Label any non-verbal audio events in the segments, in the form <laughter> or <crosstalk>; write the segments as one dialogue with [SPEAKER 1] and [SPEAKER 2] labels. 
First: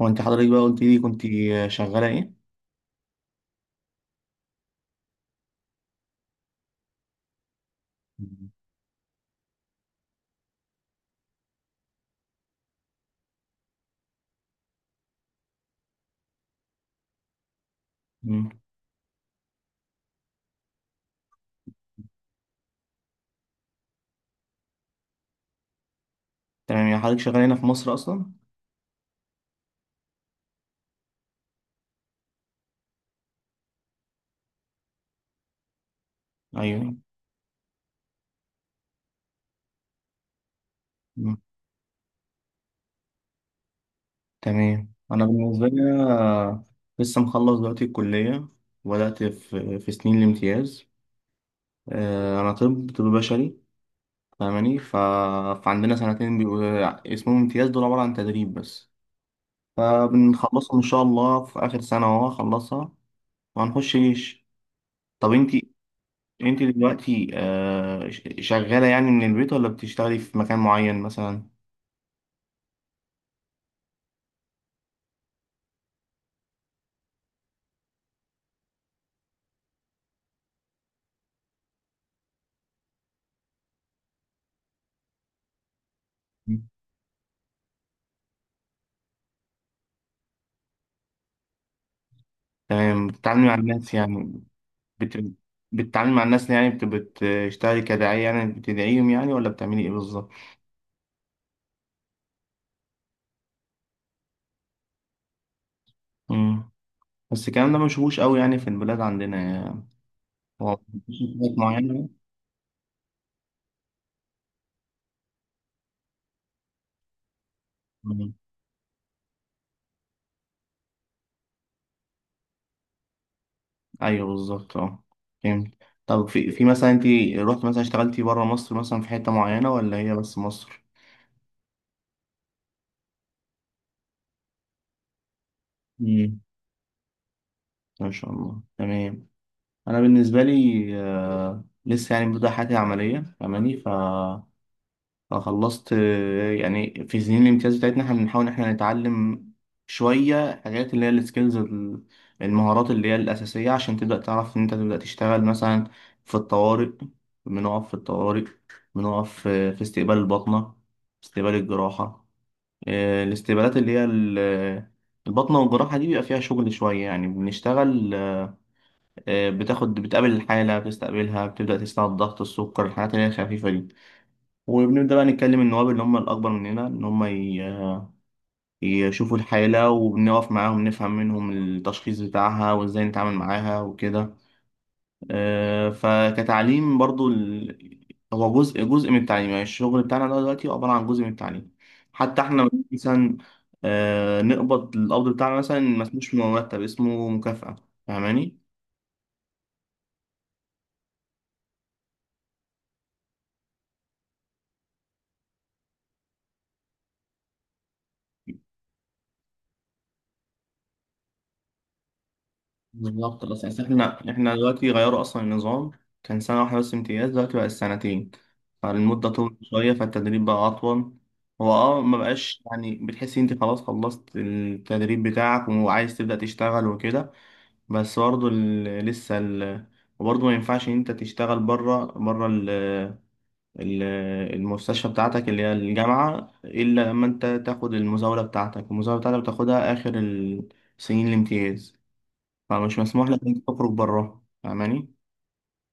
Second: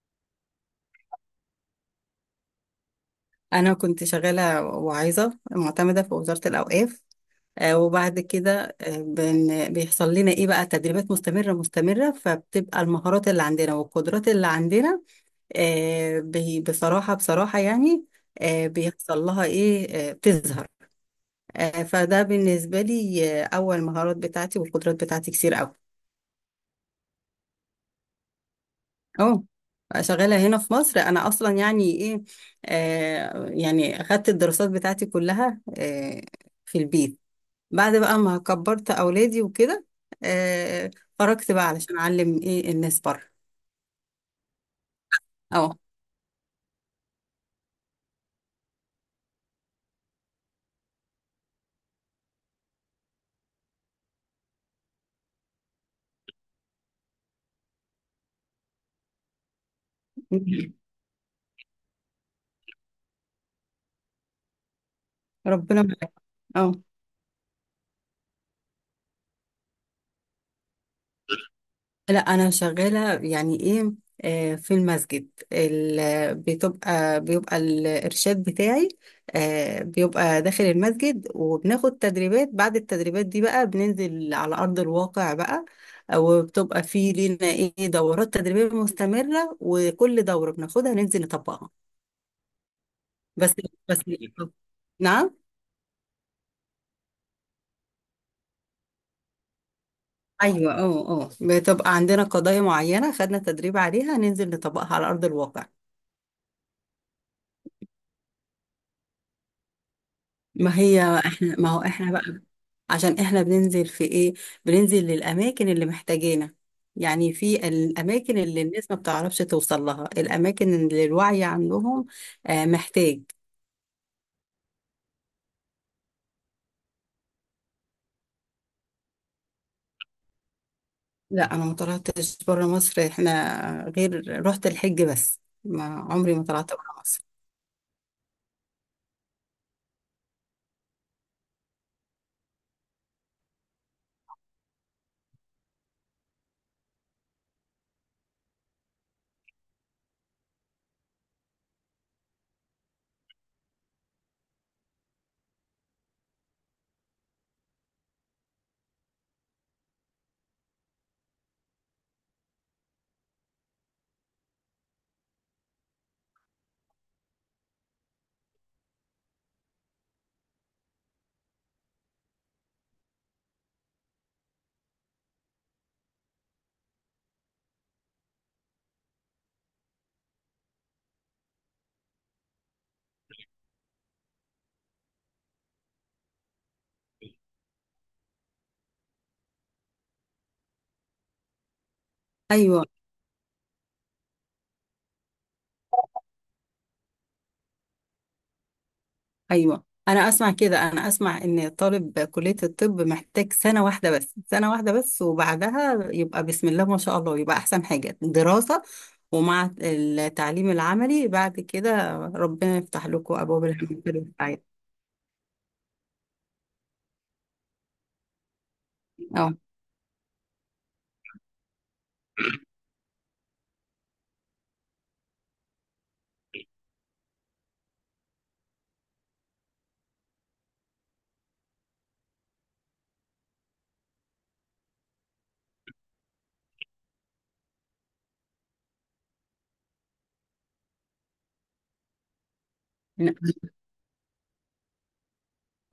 [SPEAKER 1] هو انت حضرتك بقى قلت لي كنت شغالة ايه؟
[SPEAKER 2] أنا كنت شغالة واعظة معتمدة في وزارة الأوقاف. وبعد كده بيحصل لنا إيه بقى تدريبات مستمرة فبتبقى المهارات اللي عندنا والقدرات اللي عندنا بصراحة يعني
[SPEAKER 1] مم.
[SPEAKER 2] بيحصل لها إيه بتظهر. فده بالنسبة لي أول مهارات بتاعتي والقدرات بتاعتي كتير أوي.
[SPEAKER 1] تمام، يعني حضرتك شغالة هنا في مصر أصلا؟
[SPEAKER 2] أه. شغالة هنا في مصر أنا أصلا يعني إيه. يعني أخدت الدراسات بتاعتي كلها في
[SPEAKER 1] أيوه.
[SPEAKER 2] البيت بعد بقى ما كبرت اولادي وكده. آه.
[SPEAKER 1] مم.
[SPEAKER 2] خرجت بقى علشان اعلم ايه الناس بره.
[SPEAKER 1] تمام، أنا بالنسبة
[SPEAKER 2] اه.
[SPEAKER 1] لي أنا لسه مخلص دلوقتي الكلية وبدأت في سنين الامتياز. أنا طب بشري، فاهماني؟ فعندنا سنتين بيبقوا اسمهم امتياز، دول عبارة عن تدريب بس.
[SPEAKER 2] <laughs>
[SPEAKER 1] فبنخلصهم إن شاء الله في آخر سنة أهو هخلصها وهنخش جيش. طب أنت،
[SPEAKER 2] ربنا معاك.
[SPEAKER 1] انت
[SPEAKER 2] اه.
[SPEAKER 1] دلوقتي شغالة يعني من البيت ولا بتشتغلي في مكان معين مثلا؟
[SPEAKER 2] لا انا شغاله يعني ايه في المسجد بتبقى بيبقى الارشاد بتاعي. بيبقى داخل المسجد وبناخد تدريبات، بعد التدريبات دي بقى بننزل على ارض الواقع بقى. وبتبقى في لينا ايه دورات تدريبيه مستمره، وكل دوره بناخدها ننزل نطبقها.
[SPEAKER 1] تمام، بتتعاملي مع
[SPEAKER 2] بس
[SPEAKER 1] الناس
[SPEAKER 2] بس
[SPEAKER 1] يعني بت...
[SPEAKER 2] نعم.
[SPEAKER 1] بتتعاملي مع الناس يعني بتشتغلي كداعية يعني بتدعيهم يعني ولا بتعملي ايه بالظبط؟
[SPEAKER 2] ايوه اه بتبقى عندنا قضايا معينه خدنا تدريب عليها، ننزل نطبقها على ارض الواقع.
[SPEAKER 1] مم. بس الكلام ده ما بنشوفوش قوي يعني في البلاد عندنا يعني. هو مفيش حاجات
[SPEAKER 2] ما هو
[SPEAKER 1] معينة؟
[SPEAKER 2] احنا بقى، عشان احنا بننزل في ايه، بننزل للاماكن اللي محتاجينها، يعني في
[SPEAKER 1] مم.
[SPEAKER 2] الاماكن اللي الناس ما بتعرفش توصل لها، الاماكن اللي الوعي عندهم محتاج.
[SPEAKER 1] ايوه بالظبط اه. فهمت. طب في مثلا انت رحت مثلا اشتغلتي بره مصر مثلا في حتة معينة ولا هي بس مصر؟
[SPEAKER 2] لا انا ما طلعتش بره مصر، احنا غير رحت الحج بس، ما عمري
[SPEAKER 1] مم.
[SPEAKER 2] ما طلعت بره مصر.
[SPEAKER 1] ما شاء الله، تمام. انا بالنسبه لي لسه يعني ببدا حياتي عمليه، فاهماني؟ ف فخلصت، يعني في سنين الامتياز بتاعتنا احنا بنحاول ان احنا نتعلم شويه حاجات اللي هي السكيلز، المهارات اللي هي الاساسيه عشان تبدا تعرف ان انت تبدا تشتغل مثلا في الطوارئ. بنقف في الطوارئ، بنقف في استقبال البطنه، استقبال الجراحه. الاستقبالات اللي هي البطنه والجراحه دي بيبقى فيها شغل شويه يعني بنشتغل. بتاخد بتقابل الحالة بتستقبلها بتبدأ تسمع الضغط السكر الحاجات اللي هي الخفيفة دي. وبنبدأ بقى نتكلم النواب اللي هم الأكبر مننا إن هم يشوفوا الحالة وبنقف معاهم نفهم منهم التشخيص بتاعها وإزاي نتعامل معاها وكده. آه، فكتعليم برضو ال... هو جزء من التعليم، يعني الشغل بتاعنا ده دلوقتي عبارة عن جزء من التعليم. حتى احنا
[SPEAKER 2] ايوه.
[SPEAKER 1] مثلا نقبض القبض بتاعنا مثلا ما اسموش مرتب، اسمه مكافأة، فاهماني؟
[SPEAKER 2] ايوه، انا اسمع كده، انا اسمع ان طالب كلية الطب محتاج سنة واحدة بس، سنة واحدة بس، وبعدها يبقى بسم الله ما شاء الله يبقى احسن حاجة دراسة. ومع التعليم العملي بعد كده ربنا يفتح لكم
[SPEAKER 1] بالظبط، بس
[SPEAKER 2] ابواب
[SPEAKER 1] يعني
[SPEAKER 2] الخير
[SPEAKER 1] احنا
[SPEAKER 2] والسعادة.
[SPEAKER 1] دلوقتي غيروا اصلا النظام. كان سنة واحدة بس امتياز، دلوقتي بقى السنتين، فالمدة
[SPEAKER 2] اه.
[SPEAKER 1] طولت شوية فالتدريب بقى أطول. هو اه ما بقاش يعني بتحس انت خلاص خلصت التدريب بتاعك وعايز تبدأ تشتغل وكده، بس برضه وبرضه ما ينفعش ان انت تشتغل ال... المستشفى بتاعتك اللي هي الجامعة، إلا لما انت تاخد المزاولة بتاعتك. المزاولة بتاعتك بتاخدها آخر سنين الامتياز، فمش مسموح لك انك تخرج بره، فاهماني؟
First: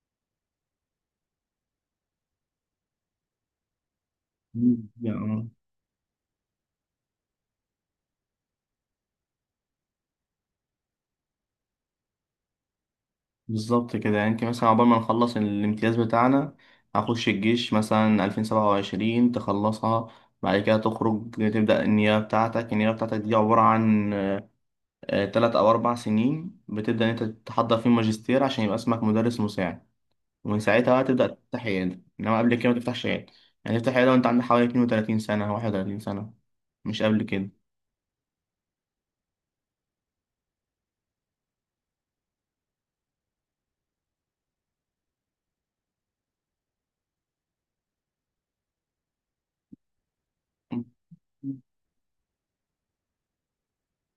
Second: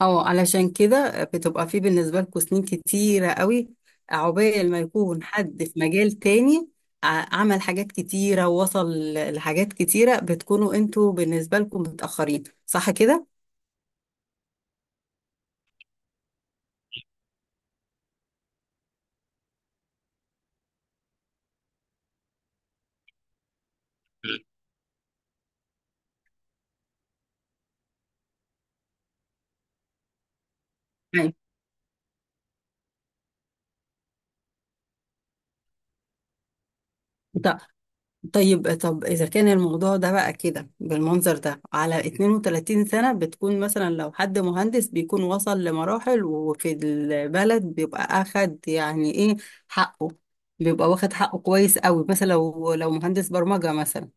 [SPEAKER 2] اه، علشان كده بتبقى في بالنسبة لكم سنين كتيرة قوي، عقبال ما
[SPEAKER 1] مم.
[SPEAKER 2] يكون
[SPEAKER 1] يعني
[SPEAKER 2] حد في مجال تاني عمل حاجات كتيرة ووصل لحاجات كتيرة، بتكونوا انتوا بالنسبة لكم متأخرين، صح كده؟
[SPEAKER 1] بالظبط كده. يعني انت مثلا عقبال ما نخلص الامتياز بتاعنا، هخش الجيش مثلا 2027 تخلصها. بعد كده تخرج تبدأ النيابة بتاعتك. النيابة بتاعتك دي عبارة عن تلات أو أربع سنين بتبدأ إن أنت تحضر فيه ماجستير عشان يبقى اسمك مدرس مساعد. ومن ساعتها بقى تبدأ
[SPEAKER 2] أيوة.
[SPEAKER 1] تفتح عيادة، إنما قبل كده ما تفتحش عيادة. يعني تفتح عيادة وأنت عندك حوالي 32 سنة، 31 سنة، مش قبل كده.
[SPEAKER 2] ط- طيب، طب إذا كان الموضوع ده بقى كده بالمنظر ده على 32 سنة، بتكون مثلا لو حد مهندس بيكون وصل لمراحل وفي البلد بيبقى أخد يعني إيه حقه، بيبقى واخد حقه
[SPEAKER 1] مم.
[SPEAKER 2] كويس قوي مثلا لو مهندس برمجة مثلا.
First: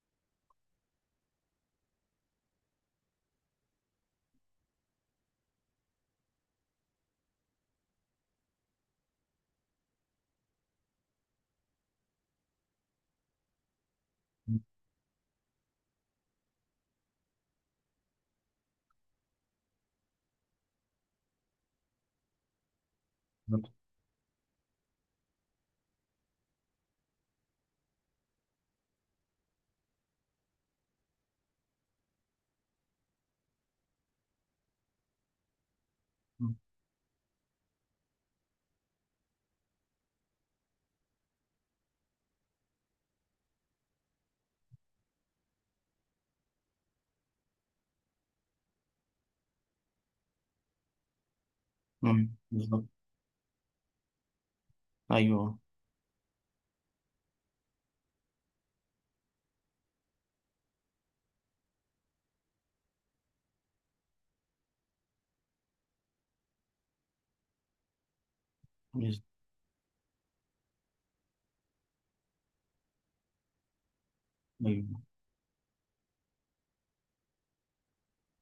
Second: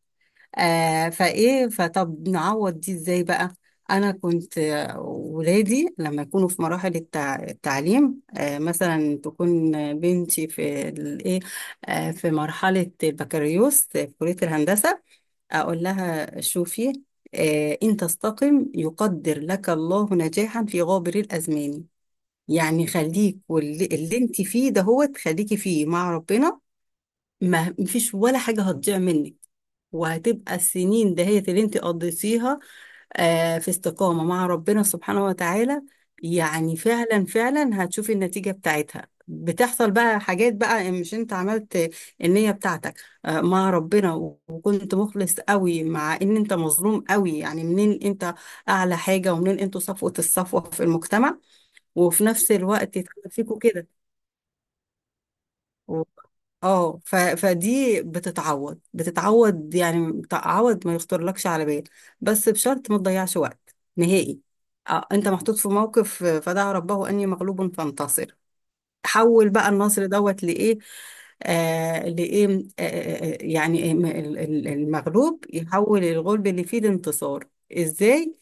[SPEAKER 2] فايه، فطب نعوض دي ازاي بقى؟ انا كنت ولادي لما يكونوا في مراحل التعليم مثلا تكون بنتي في الايه في مرحله البكالوريوس في كليه الهندسه، اقول لها شوفي، ان تستقم يقدر لك الله نجاحا في غابر الازمان. يعني خليك
[SPEAKER 1] بالظبط.
[SPEAKER 2] واللي اللي انت فيه ده هو تخليكي فيه مع ربنا. ما مفيش ولا حاجة هتضيع منك، وهتبقى السنين دهيت اللي انت قضيتيها في استقامة مع ربنا سبحانه وتعالى. يعني فعلا هتشوفي النتيجة بتاعتها، بتحصل بقى حاجات بقى مش انت عملت النية بتاعتك مع ربنا، وكنت مخلص قوي مع ان انت مظلوم قوي، يعني منين انت اعلى حاجة، ومنين انتوا صفوة الصفوة في المجتمع، وفي
[SPEAKER 1] مم.
[SPEAKER 2] نفس
[SPEAKER 1] بالظبط.
[SPEAKER 2] الوقت يتحدث فيكوا كده.
[SPEAKER 1] ايوه.
[SPEAKER 2] اه فدي بتتعوض يعني تعوض ما يخطرلكش على بال، بس بشرط ما تضيعش وقت نهائي. انت محطوط في موقف، فدعا ربه اني مغلوب فانتصر.
[SPEAKER 1] بز-
[SPEAKER 2] حول بقى النصر دوت لايه، لايه، يعني
[SPEAKER 1] ايوه،
[SPEAKER 2] المغلوب يحول الغلب اللي فيه الانتصار. ازاي؟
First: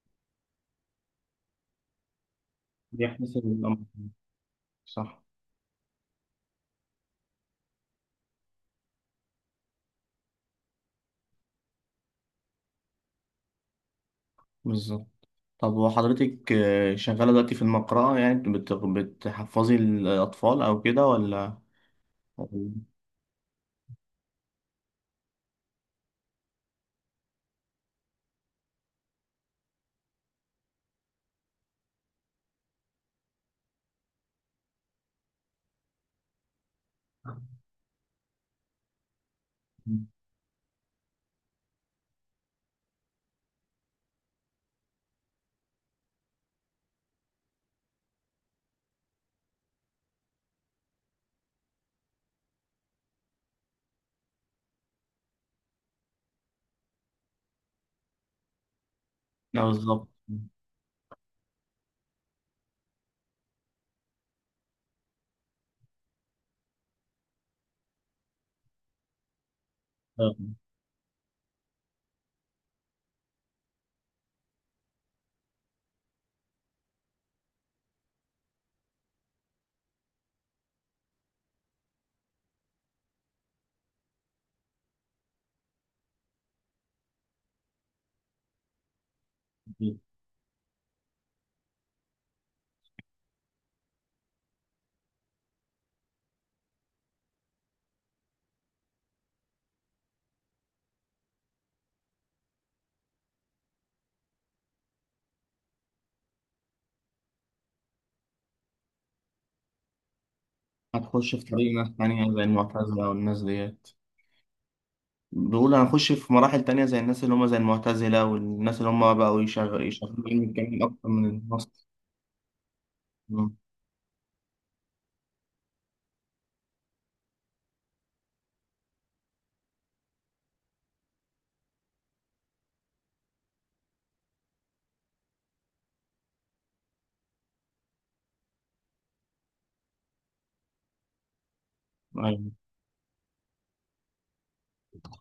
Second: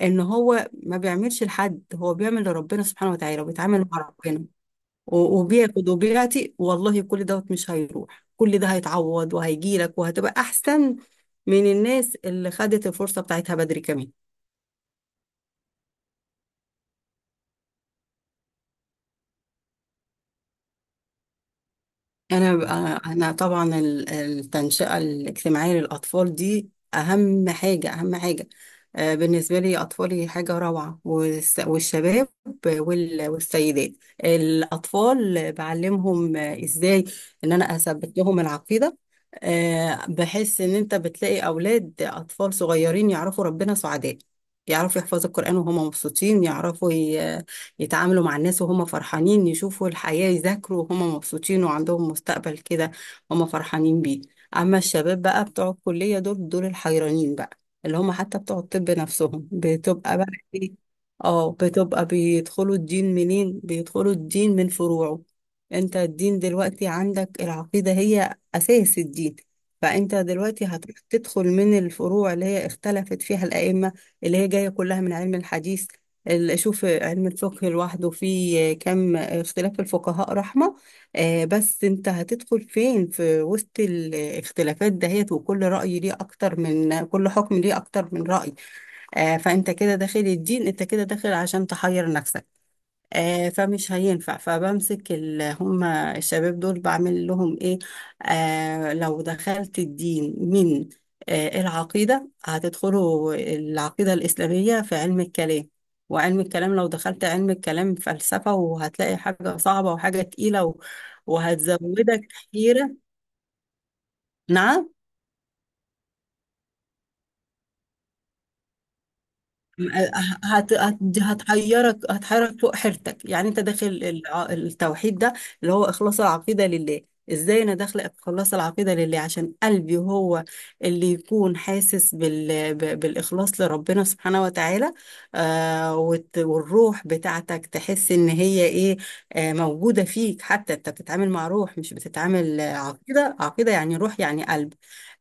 [SPEAKER 2] ان هو ما بيعملش لحد، هو بيعمل لربنا سبحانه وتعالى
[SPEAKER 1] بيحتسب الامر.
[SPEAKER 2] وبيتعامل مع ربنا
[SPEAKER 1] صح.
[SPEAKER 2] وبياخد وبيعطي والله، كل دوت مش هيروح، كل ده هيتعوض وهيجيلك وهتبقى احسن من الناس اللي خدت الفرصة بتاعتها بدري كمان.
[SPEAKER 1] بالظبط. طب وحضرتك شغاله دلوقتي في المقرأة يعني بتحفظي الاطفال او كده ولا؟ <laughs>
[SPEAKER 2] أنا طبعا التنشئة الاجتماعية للأطفال دي أهم حاجة بالنسبة لي. أطفالي حاجة روعة، والشباب والسيدات. الأطفال بعلمهم إزاي إن أنا أثبت لهم العقيدة.
[SPEAKER 1] ولا-
[SPEAKER 2] بحس إن أنت بتلاقي أولاد أطفال صغيرين يعرفوا ربنا، سعداء، يعرفوا يحفظوا القرآن وهم مبسوطين، يعرفوا يتعاملوا مع الناس وهم فرحانين، يشوفوا الحياة، يذاكروا وهم مبسوطين، وعندهم مستقبل كده هم فرحانين بيه. أما الشباب بقى بتوع الكلية دول الحيرانين بقى، اللي هم حتى بتوع الطب نفسهم
[SPEAKER 1] لا بالظبط،
[SPEAKER 2] بتبقى بقى إيه؟ اه، بتبقى بيدخلوا الدين منين، بيدخلوا الدين من فروعه. انت الدين دلوقتي عندك العقيدة هي أساس الدين، فانت دلوقتي هتروح تدخل من الفروع اللي هي اختلفت فيها الأئمة، اللي هي جاية كلها من علم الحديث. اشوف علم الفقه لوحده فيه كم اختلاف الفقهاء رحمة. بس انت هتدخل فين في وسط الاختلافات دهيت، وكل رأي ليه اكتر، من كل حكم ليه اكتر من رأي. فانت كده داخل الدين، انت كده داخل عشان تحير نفسك. فمش هينفع، فبمسك هم الشباب دول بعمل لهم ايه؟ لو دخلت الدين من العقيدة، هتدخلوا العقيدة الإسلامية في علم الكلام. وعلم الكلام لو دخلت علم الكلام فلسفة، وهتلاقي حاجة صعبة وحاجة تقيلة
[SPEAKER 1] هتخش في طريق ناس
[SPEAKER 2] وهتزودك
[SPEAKER 1] تانية زي
[SPEAKER 2] حيرة.
[SPEAKER 1] المعتزلة والناس ديت.
[SPEAKER 2] نعم.
[SPEAKER 1] بيقول هنخش في مراحل تانية زي الناس اللي هم زي المعتزلة والناس اللي هم بقوا يشغلوا علم
[SPEAKER 2] هت...
[SPEAKER 1] الكلام
[SPEAKER 2] هت...
[SPEAKER 1] أكتر من النص.
[SPEAKER 2] هتحيرك، هتحيرك فوق حيرتك. يعني
[SPEAKER 1] مم.
[SPEAKER 2] انت داخل التوحيد ده اللي هو اخلاص العقيده لله. ازاي انا داخله اخلص العقيده لله، عشان قلبي هو اللي يكون حاسس بالاخلاص لربنا سبحانه وتعالى. والروح بتاعتك تحس ان هي ايه، موجوده فيك. حتى انت بتتعامل مع روح، مش
[SPEAKER 1] أيوه.
[SPEAKER 2] بتتعامل عقيده يعني روح، يعني قلب.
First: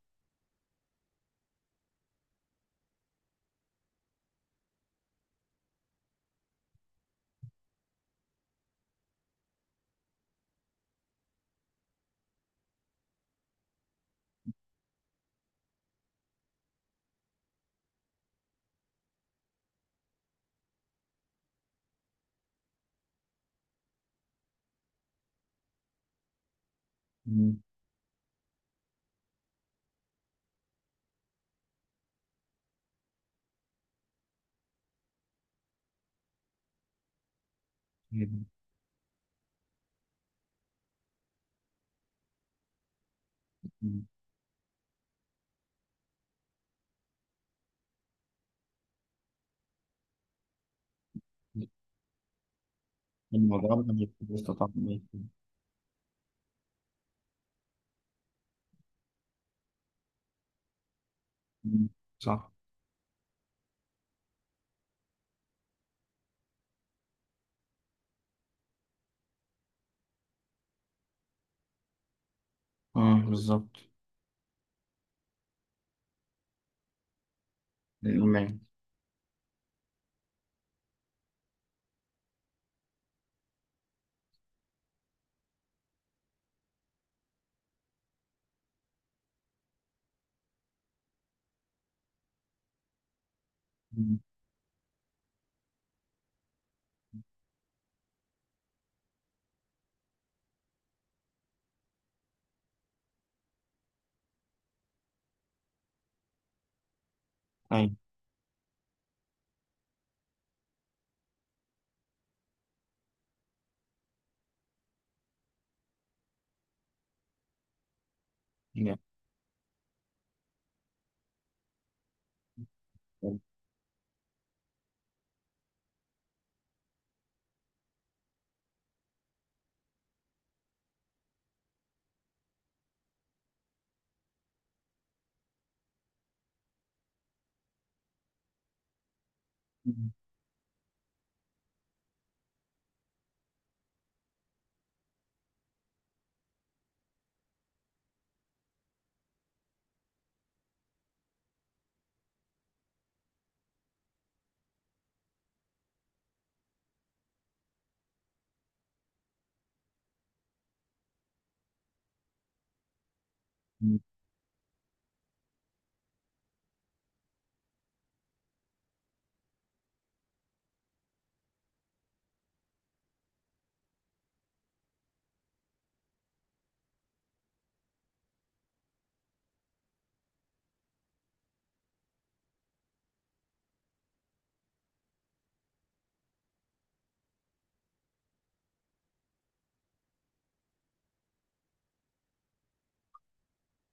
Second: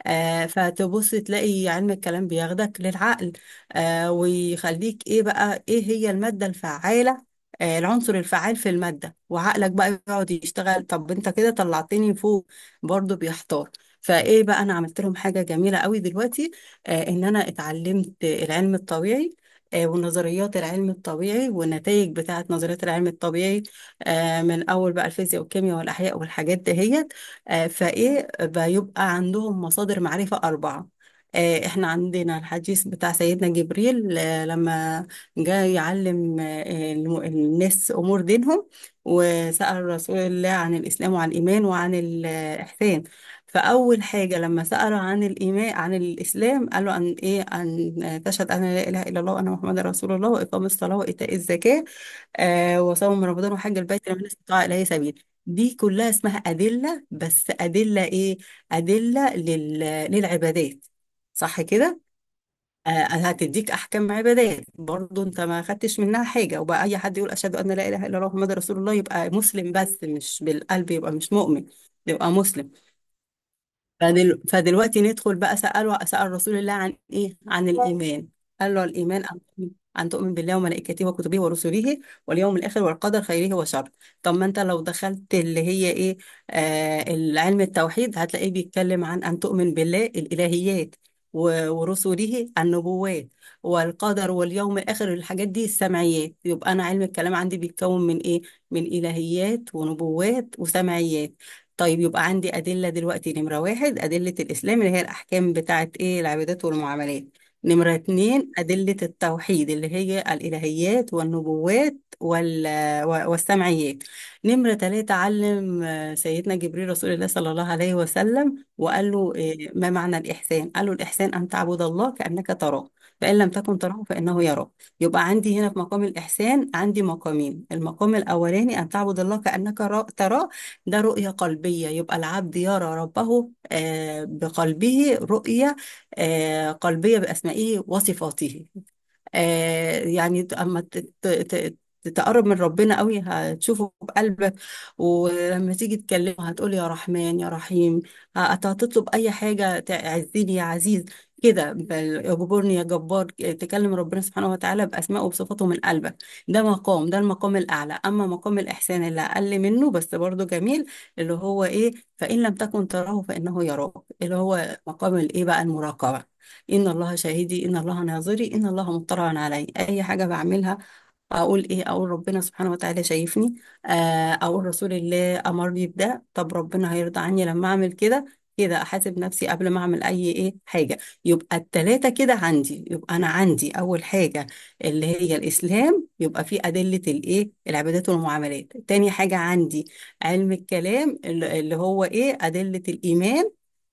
[SPEAKER 2] فتبص تلاقي علم الكلام بياخدك للعقل، ويخليك ايه بقى، ايه هي المادة الفعالة، العنصر الفعال في المادة، وعقلك بقى يقعد يشتغل. طب انت كده طلعتني فوق، برضو بيحتار. فايه بقى، انا عملت لهم حاجة جميلة قوي دلوقتي، ان انا اتعلمت العلم الطبيعي ونظريات العلم الطبيعي والنتائج بتاعت نظريات العلم الطبيعي من أول بقى الفيزياء والكيمياء والأحياء والحاجات دهيت.
[SPEAKER 1] <laughs>
[SPEAKER 2] فإيه بيبقى عندهم مصادر معرفة أربعة. احنا عندنا الحديث بتاع سيدنا جبريل لما جاء يعلم الناس امور دينهم، وسأل رسول الله عن الاسلام وعن الايمان وعن الاحسان. فاول
[SPEAKER 1] مم.
[SPEAKER 2] حاجه لما سأله عن الايمان عن الاسلام، قال له ان ايه، ان تشهد ان لا اله الا الله وان محمد رسول الله، واقام الصلاه، وايتاء الزكاه، وصوم رمضان، وحج
[SPEAKER 1] الموضوع ده مش
[SPEAKER 2] البيت لمن استطاع
[SPEAKER 1] بيستطاع.
[SPEAKER 2] إليه سبيل. دي كلها اسمها أدلة، بس أدلة إيه؟ أدلة لل... للعبادات، صح
[SPEAKER 1] مم.
[SPEAKER 2] كده؟
[SPEAKER 1] صح.
[SPEAKER 2] هتديك أحكام عبادات، برضو أنت ما خدتش منها حاجة، وبقى أي حد يقول أشهد أن لا إله إلا الله محمد رسول الله يبقى مسلم، بس مش بالقلب، يبقى مش مؤمن، يبقى مسلم.
[SPEAKER 1] مم. بالظبط.
[SPEAKER 2] فدلوقتي ندخل بقى، سأله، سأل رسول الله عن إيه؟ عن الإيمان.
[SPEAKER 1] الإيمان.
[SPEAKER 2] قال له الإيمان أن تؤمن، أن تؤمن بالله وملائكته وكتبه ورسله واليوم الآخر والقدر خيره وشره. طب ما أنت لو دخلت اللي هي إيه، علم التوحيد، هتلاقيه بيتكلم عن أن تؤمن بالله الإلهيات، ورسله النبوات،
[SPEAKER 1] مم.
[SPEAKER 2] والقدر واليوم الآخر الحاجات دي السمعيات. يبقى أنا علم الكلام عندي بيتكون من إيه؟ من إلهيات ونبوات وسمعيات. طيب يبقى عندي أدلة دلوقتي، نمرة واحد أدلة الإسلام اللي هي الأحكام بتاعة إيه العبادات والمعاملات.
[SPEAKER 1] أيوه.
[SPEAKER 2] نمرة اتنين أدلة التوحيد اللي هي الإلهيات والنبوات والسمعيات. نمرة تلاتة، علم سيدنا جبريل رسول الله صلى الله عليه وسلم
[SPEAKER 1] جامد.
[SPEAKER 2] وقال له ما معنى الإحسان، قال له الإحسان أن تعبد الله كأنك تراه، فإن لم تكن تراه فإنه يراك. يبقى عندي هنا في مقام الإحسان عندي مقامين، المقام الأولاني أن تعبد الله كأنك تراه، ده رؤية قلبية، يبقى العبد يرى ربه بقلبه رؤية قلبية بأسمائه وصفاته. يعني اما تقرب من ربنا قوي هتشوفه بقلبك، ولما تيجي تكلمه هتقول يا رحمن يا رحيم، هتطلب اي حاجه، تعزني يا عزيز كده، اجبرني يا جبار، تكلم ربنا سبحانه وتعالى باسمائه وبصفاته من قلبك. ده مقام، ده المقام الاعلى. اما مقام الاحسان اللي اقل منه بس برضه جميل، اللي هو ايه، فان لم تكن تراه فانه يراك،
[SPEAKER 1] مم.
[SPEAKER 2] اللي هو مقام الايه بقى، المراقبه. إن الله شاهدي، إن الله ناظري، إن الله مطلع علي أي حاجة بعملها. اقول ايه، اقول ربنا سبحانه وتعالى شايفني، آه، اقول رسول الله امرني بده، طب ربنا هيرضى عني لما اعمل كده، كده احاسب نفسي قبل ما اعمل اي ايه حاجه. يبقى التلاته كده عندي، يبقى انا عندي اول حاجه اللي هي الاسلام، يبقى في ادله الايه العبادات والمعاملات. تاني حاجه عندي علم الكلام اللي هو ايه ادله الايمان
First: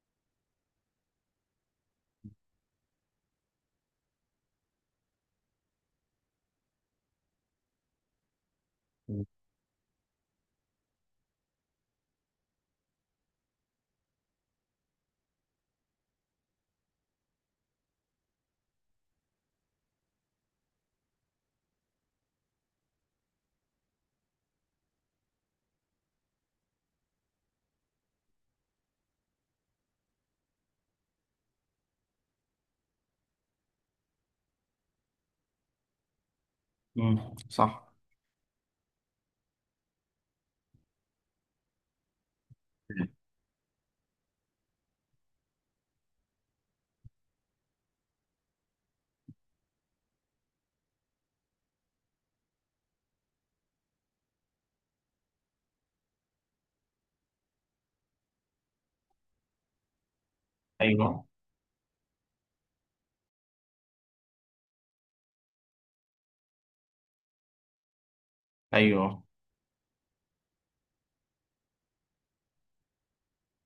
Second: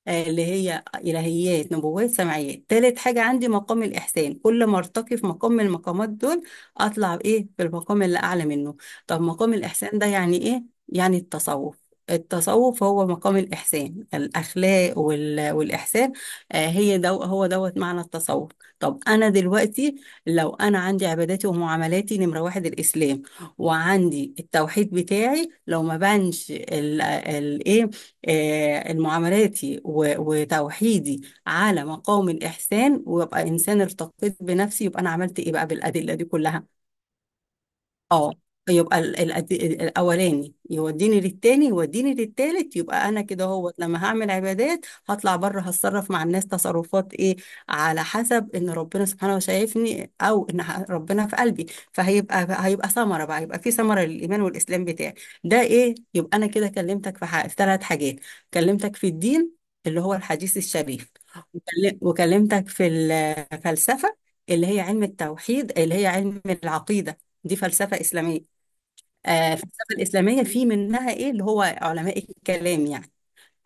[SPEAKER 2] اللي هي إلهيات نبوات سمعيات. تالت حاجة عندي مقام الإحسان. كل ما ارتقي في مقام من المقامات دول اطلع بايه بالمقام اللي اعلى منه. طب مقام الاحسان ده يعني ايه، يعني التصوف. التصوف هو مقام الإحسان، الأخلاق والإحسان. هو دوت معنى التصوف. طب أنا دلوقتي لو أنا عندي عباداتي ومعاملاتي، نمرة واحد الإسلام، وعندي التوحيد بتاعي، لو ما بانش إيه معاملاتي وتوحيدي على مقام الإحسان، ويبقى إنسان ارتقيت بنفسي، يبقى أنا عملت إيه بقى بالأدلة دي كلها.
[SPEAKER 1] مم. صح.
[SPEAKER 2] اه. يبقى الاولاني يوديني للتاني يوديني للتالت. يبقى انا كده، هو لما هعمل عبادات هطلع بره، هتصرف مع الناس تصرفات ايه، على حسب ان ربنا سبحانه شايفني او ان ربنا في قلبي. فهيبقى ثمره بقى، يبقى في ثمره للايمان والاسلام بتاعي. ده ايه، يبقى انا كده كلمتك في في ثلاث حاجات. كلمتك في الدين اللي هو الحديث الشريف،
[SPEAKER 1] أيوه.
[SPEAKER 2] وكلمتك في الفلسفه اللي هي علم التوحيد اللي هي علم العقيده، دي فلسفة إسلامية.
[SPEAKER 1] أيوه.
[SPEAKER 2] الفلسفة الإسلامية في منها إيه اللي هو علماء الكلام يعني.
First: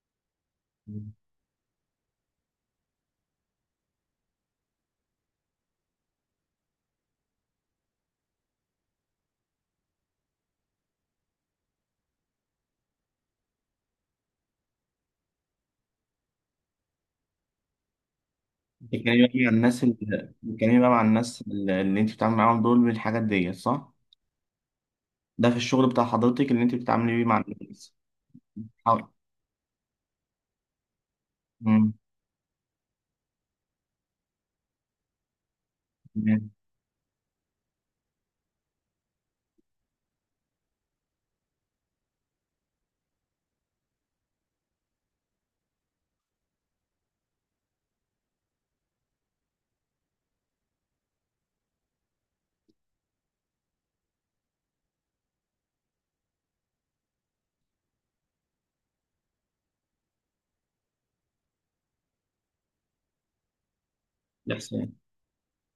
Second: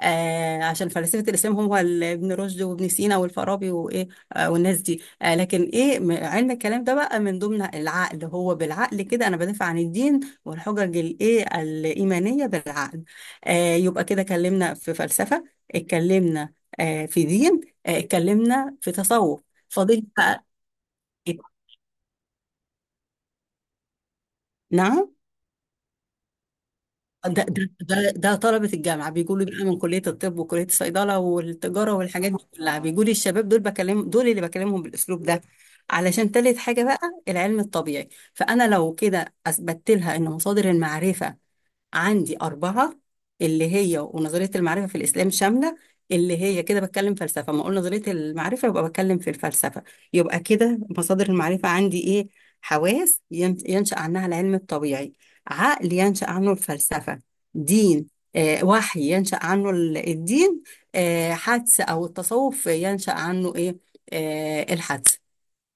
[SPEAKER 2] عشان
[SPEAKER 1] مم.
[SPEAKER 2] فلسفة الإسلام هو ابن رشد وابن سينا والفارابي وإيه والناس دي، آه لكن إيه علم الكلام ده بقى من ضمن العقل، هو بالعقل كده أنا بدافع عن الدين، والحجج الإيه الإيمانية بالعقل. يبقى كده اتكلمنا في فلسفة، اتكلمنا في دين، اتكلمنا في
[SPEAKER 1] بتتكلمي بقى
[SPEAKER 2] تصوف،
[SPEAKER 1] مع الناس اللي
[SPEAKER 2] فاضل بقى.
[SPEAKER 1] بتتكلمي بقى مع
[SPEAKER 2] إيه؟
[SPEAKER 1] الناس اللي أنت بتتعاملي معاهم دول بالحاجات ديت، صح؟
[SPEAKER 2] نعم.
[SPEAKER 1] ده في الشغل بتاع حضرتك اللي أنت بتتعاملي بيه مع الناس.
[SPEAKER 2] ده طلبة
[SPEAKER 1] حاضر.
[SPEAKER 2] الجامعة بيقولوا بقى من كلية الطب وكلية الصيدلة
[SPEAKER 1] مم.
[SPEAKER 2] والتجارة والحاجات دي كلها، بيقولي الشباب دول بكلم دول اللي بكلمهم بالأسلوب ده، علشان
[SPEAKER 1] تمام.
[SPEAKER 2] تالت حاجة بقى العلم الطبيعي. فأنا لو كده أثبتت لها إن مصادر المعرفة عندي أربعة، اللي هي ونظرية المعرفة في الإسلام شاملة، اللي هي كده بتكلم فلسفة، ما أقول نظرية المعرفة يبقى بتكلم في الفلسفة. يبقى كده مصادر المعرفة عندي إيه، حواس ينشأ عنها العلم الطبيعي، عقل ينشأ عنه الفلسفة، دين، وحي ينشأ عنه الدين، حدس أو التصوف ينشأ عنه إيه،
[SPEAKER 1] الإحسان.
[SPEAKER 2] الحدس.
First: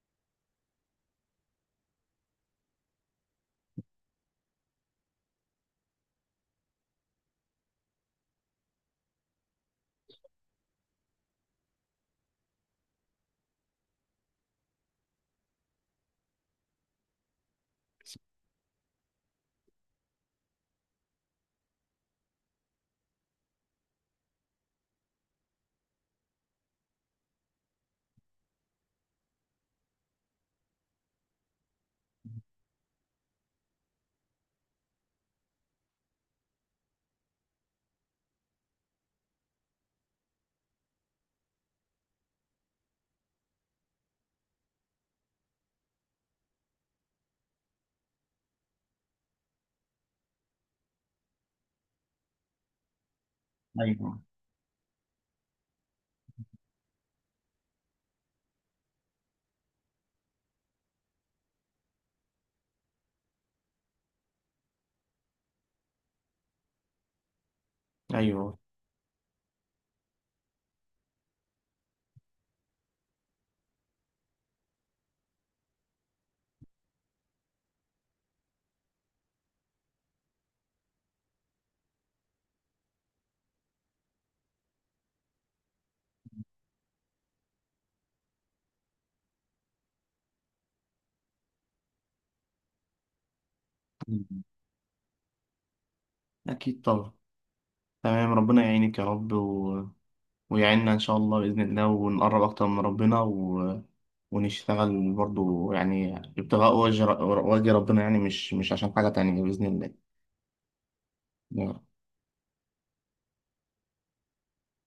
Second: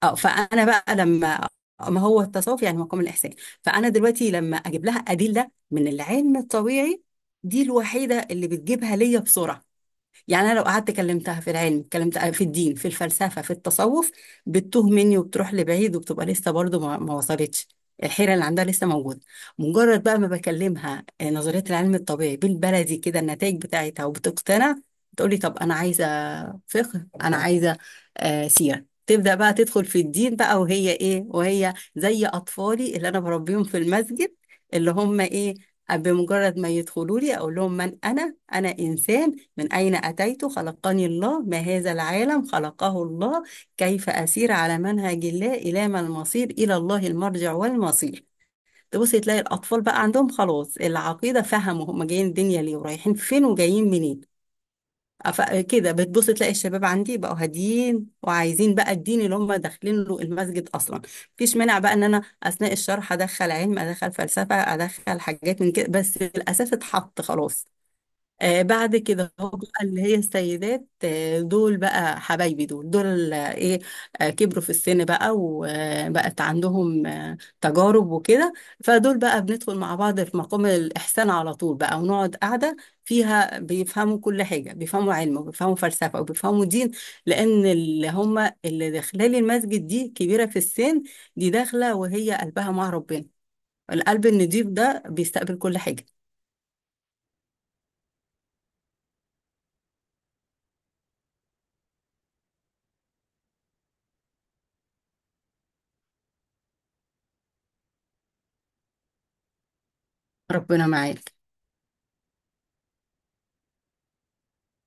[SPEAKER 2] اه فانا بقى لما، ما هو التصوف يعني مقام الاحسان. فانا دلوقتي لما اجيب لها ادله من العلم الطبيعي، دي الوحيده اللي بتجيبها ليا بسرعه. يعني انا لو قعدت كلمتها في العلم، كلمتها في الدين في الفلسفه في التصوف، بتتوه مني وبتروح لبعيد، وبتبقى لسه برضه ما وصلتش، الحيره اللي عندها لسه موجوده. مجرد بقى ما بكلمها نظريه العلم الطبيعي بالبلدي كده النتائج بتاعتها، وبتقتنع، تقولي طب انا عايزه فقه، انا عايزه سيره، تبدا بقى تدخل في الدين بقى وهي ايه، وهي زي اطفالي اللي انا بربيهم في المسجد اللي هم ايه. بمجرد ما يدخلوا لي اقول لهم من انا، انا انسان، من أين أتيت، خلقني الله، ما هذا العالم، خلقه الله، كيف أسير على منهج الله، إلى ما المصير، إلى الله المرجع والمصير. تبص تلاقي الأطفال بقى عندهم خلاص العقيدة، فهموا هم جايين الدنيا ليه ورايحين فين وجايين
[SPEAKER 1] أيوه.
[SPEAKER 2] منين. كده بتبص تلاقي الشباب عندي بقوا هاديين وعايزين بقى الدين اللي هم داخلين له المسجد اصلا. مفيش مانع بقى ان انا اثناء الشرح ادخل علم ادخل فلسفه ادخل حاجات من كده، بس الاساس اتحط خلاص.
[SPEAKER 1] أيوه.
[SPEAKER 2] بعد كده هو بقى اللي هي السيدات دول بقى حبايبي دول آه ايه، كبروا في السن بقى وبقت عندهم تجارب وكده. فدول بقى بندخل مع بعض في مقام الإحسان على طول بقى، ونقعد قاعدة فيها بيفهموا كل حاجة، بيفهموا علم وبيفهموا فلسفة وبيفهموا دين. لأن اللي هم اللي داخلين المسجد دي كبيرة في السن، دي داخلة وهي قلبها مع ربنا، القلب
[SPEAKER 1] مم.
[SPEAKER 2] النضيف ده بيستقبل كل حاجة.
[SPEAKER 1] أكيد طبعا. تمام، ربنا يعينك يا رب و... ويعيننا إن شاء الله بإذن الله ونقرب أكتر من ربنا و... ونشتغل برضو يعني ابتغاء وجه ربنا، يعني مش عشان حاجة تانية، بإذن
[SPEAKER 2] ربنا معاك.
[SPEAKER 1] الله.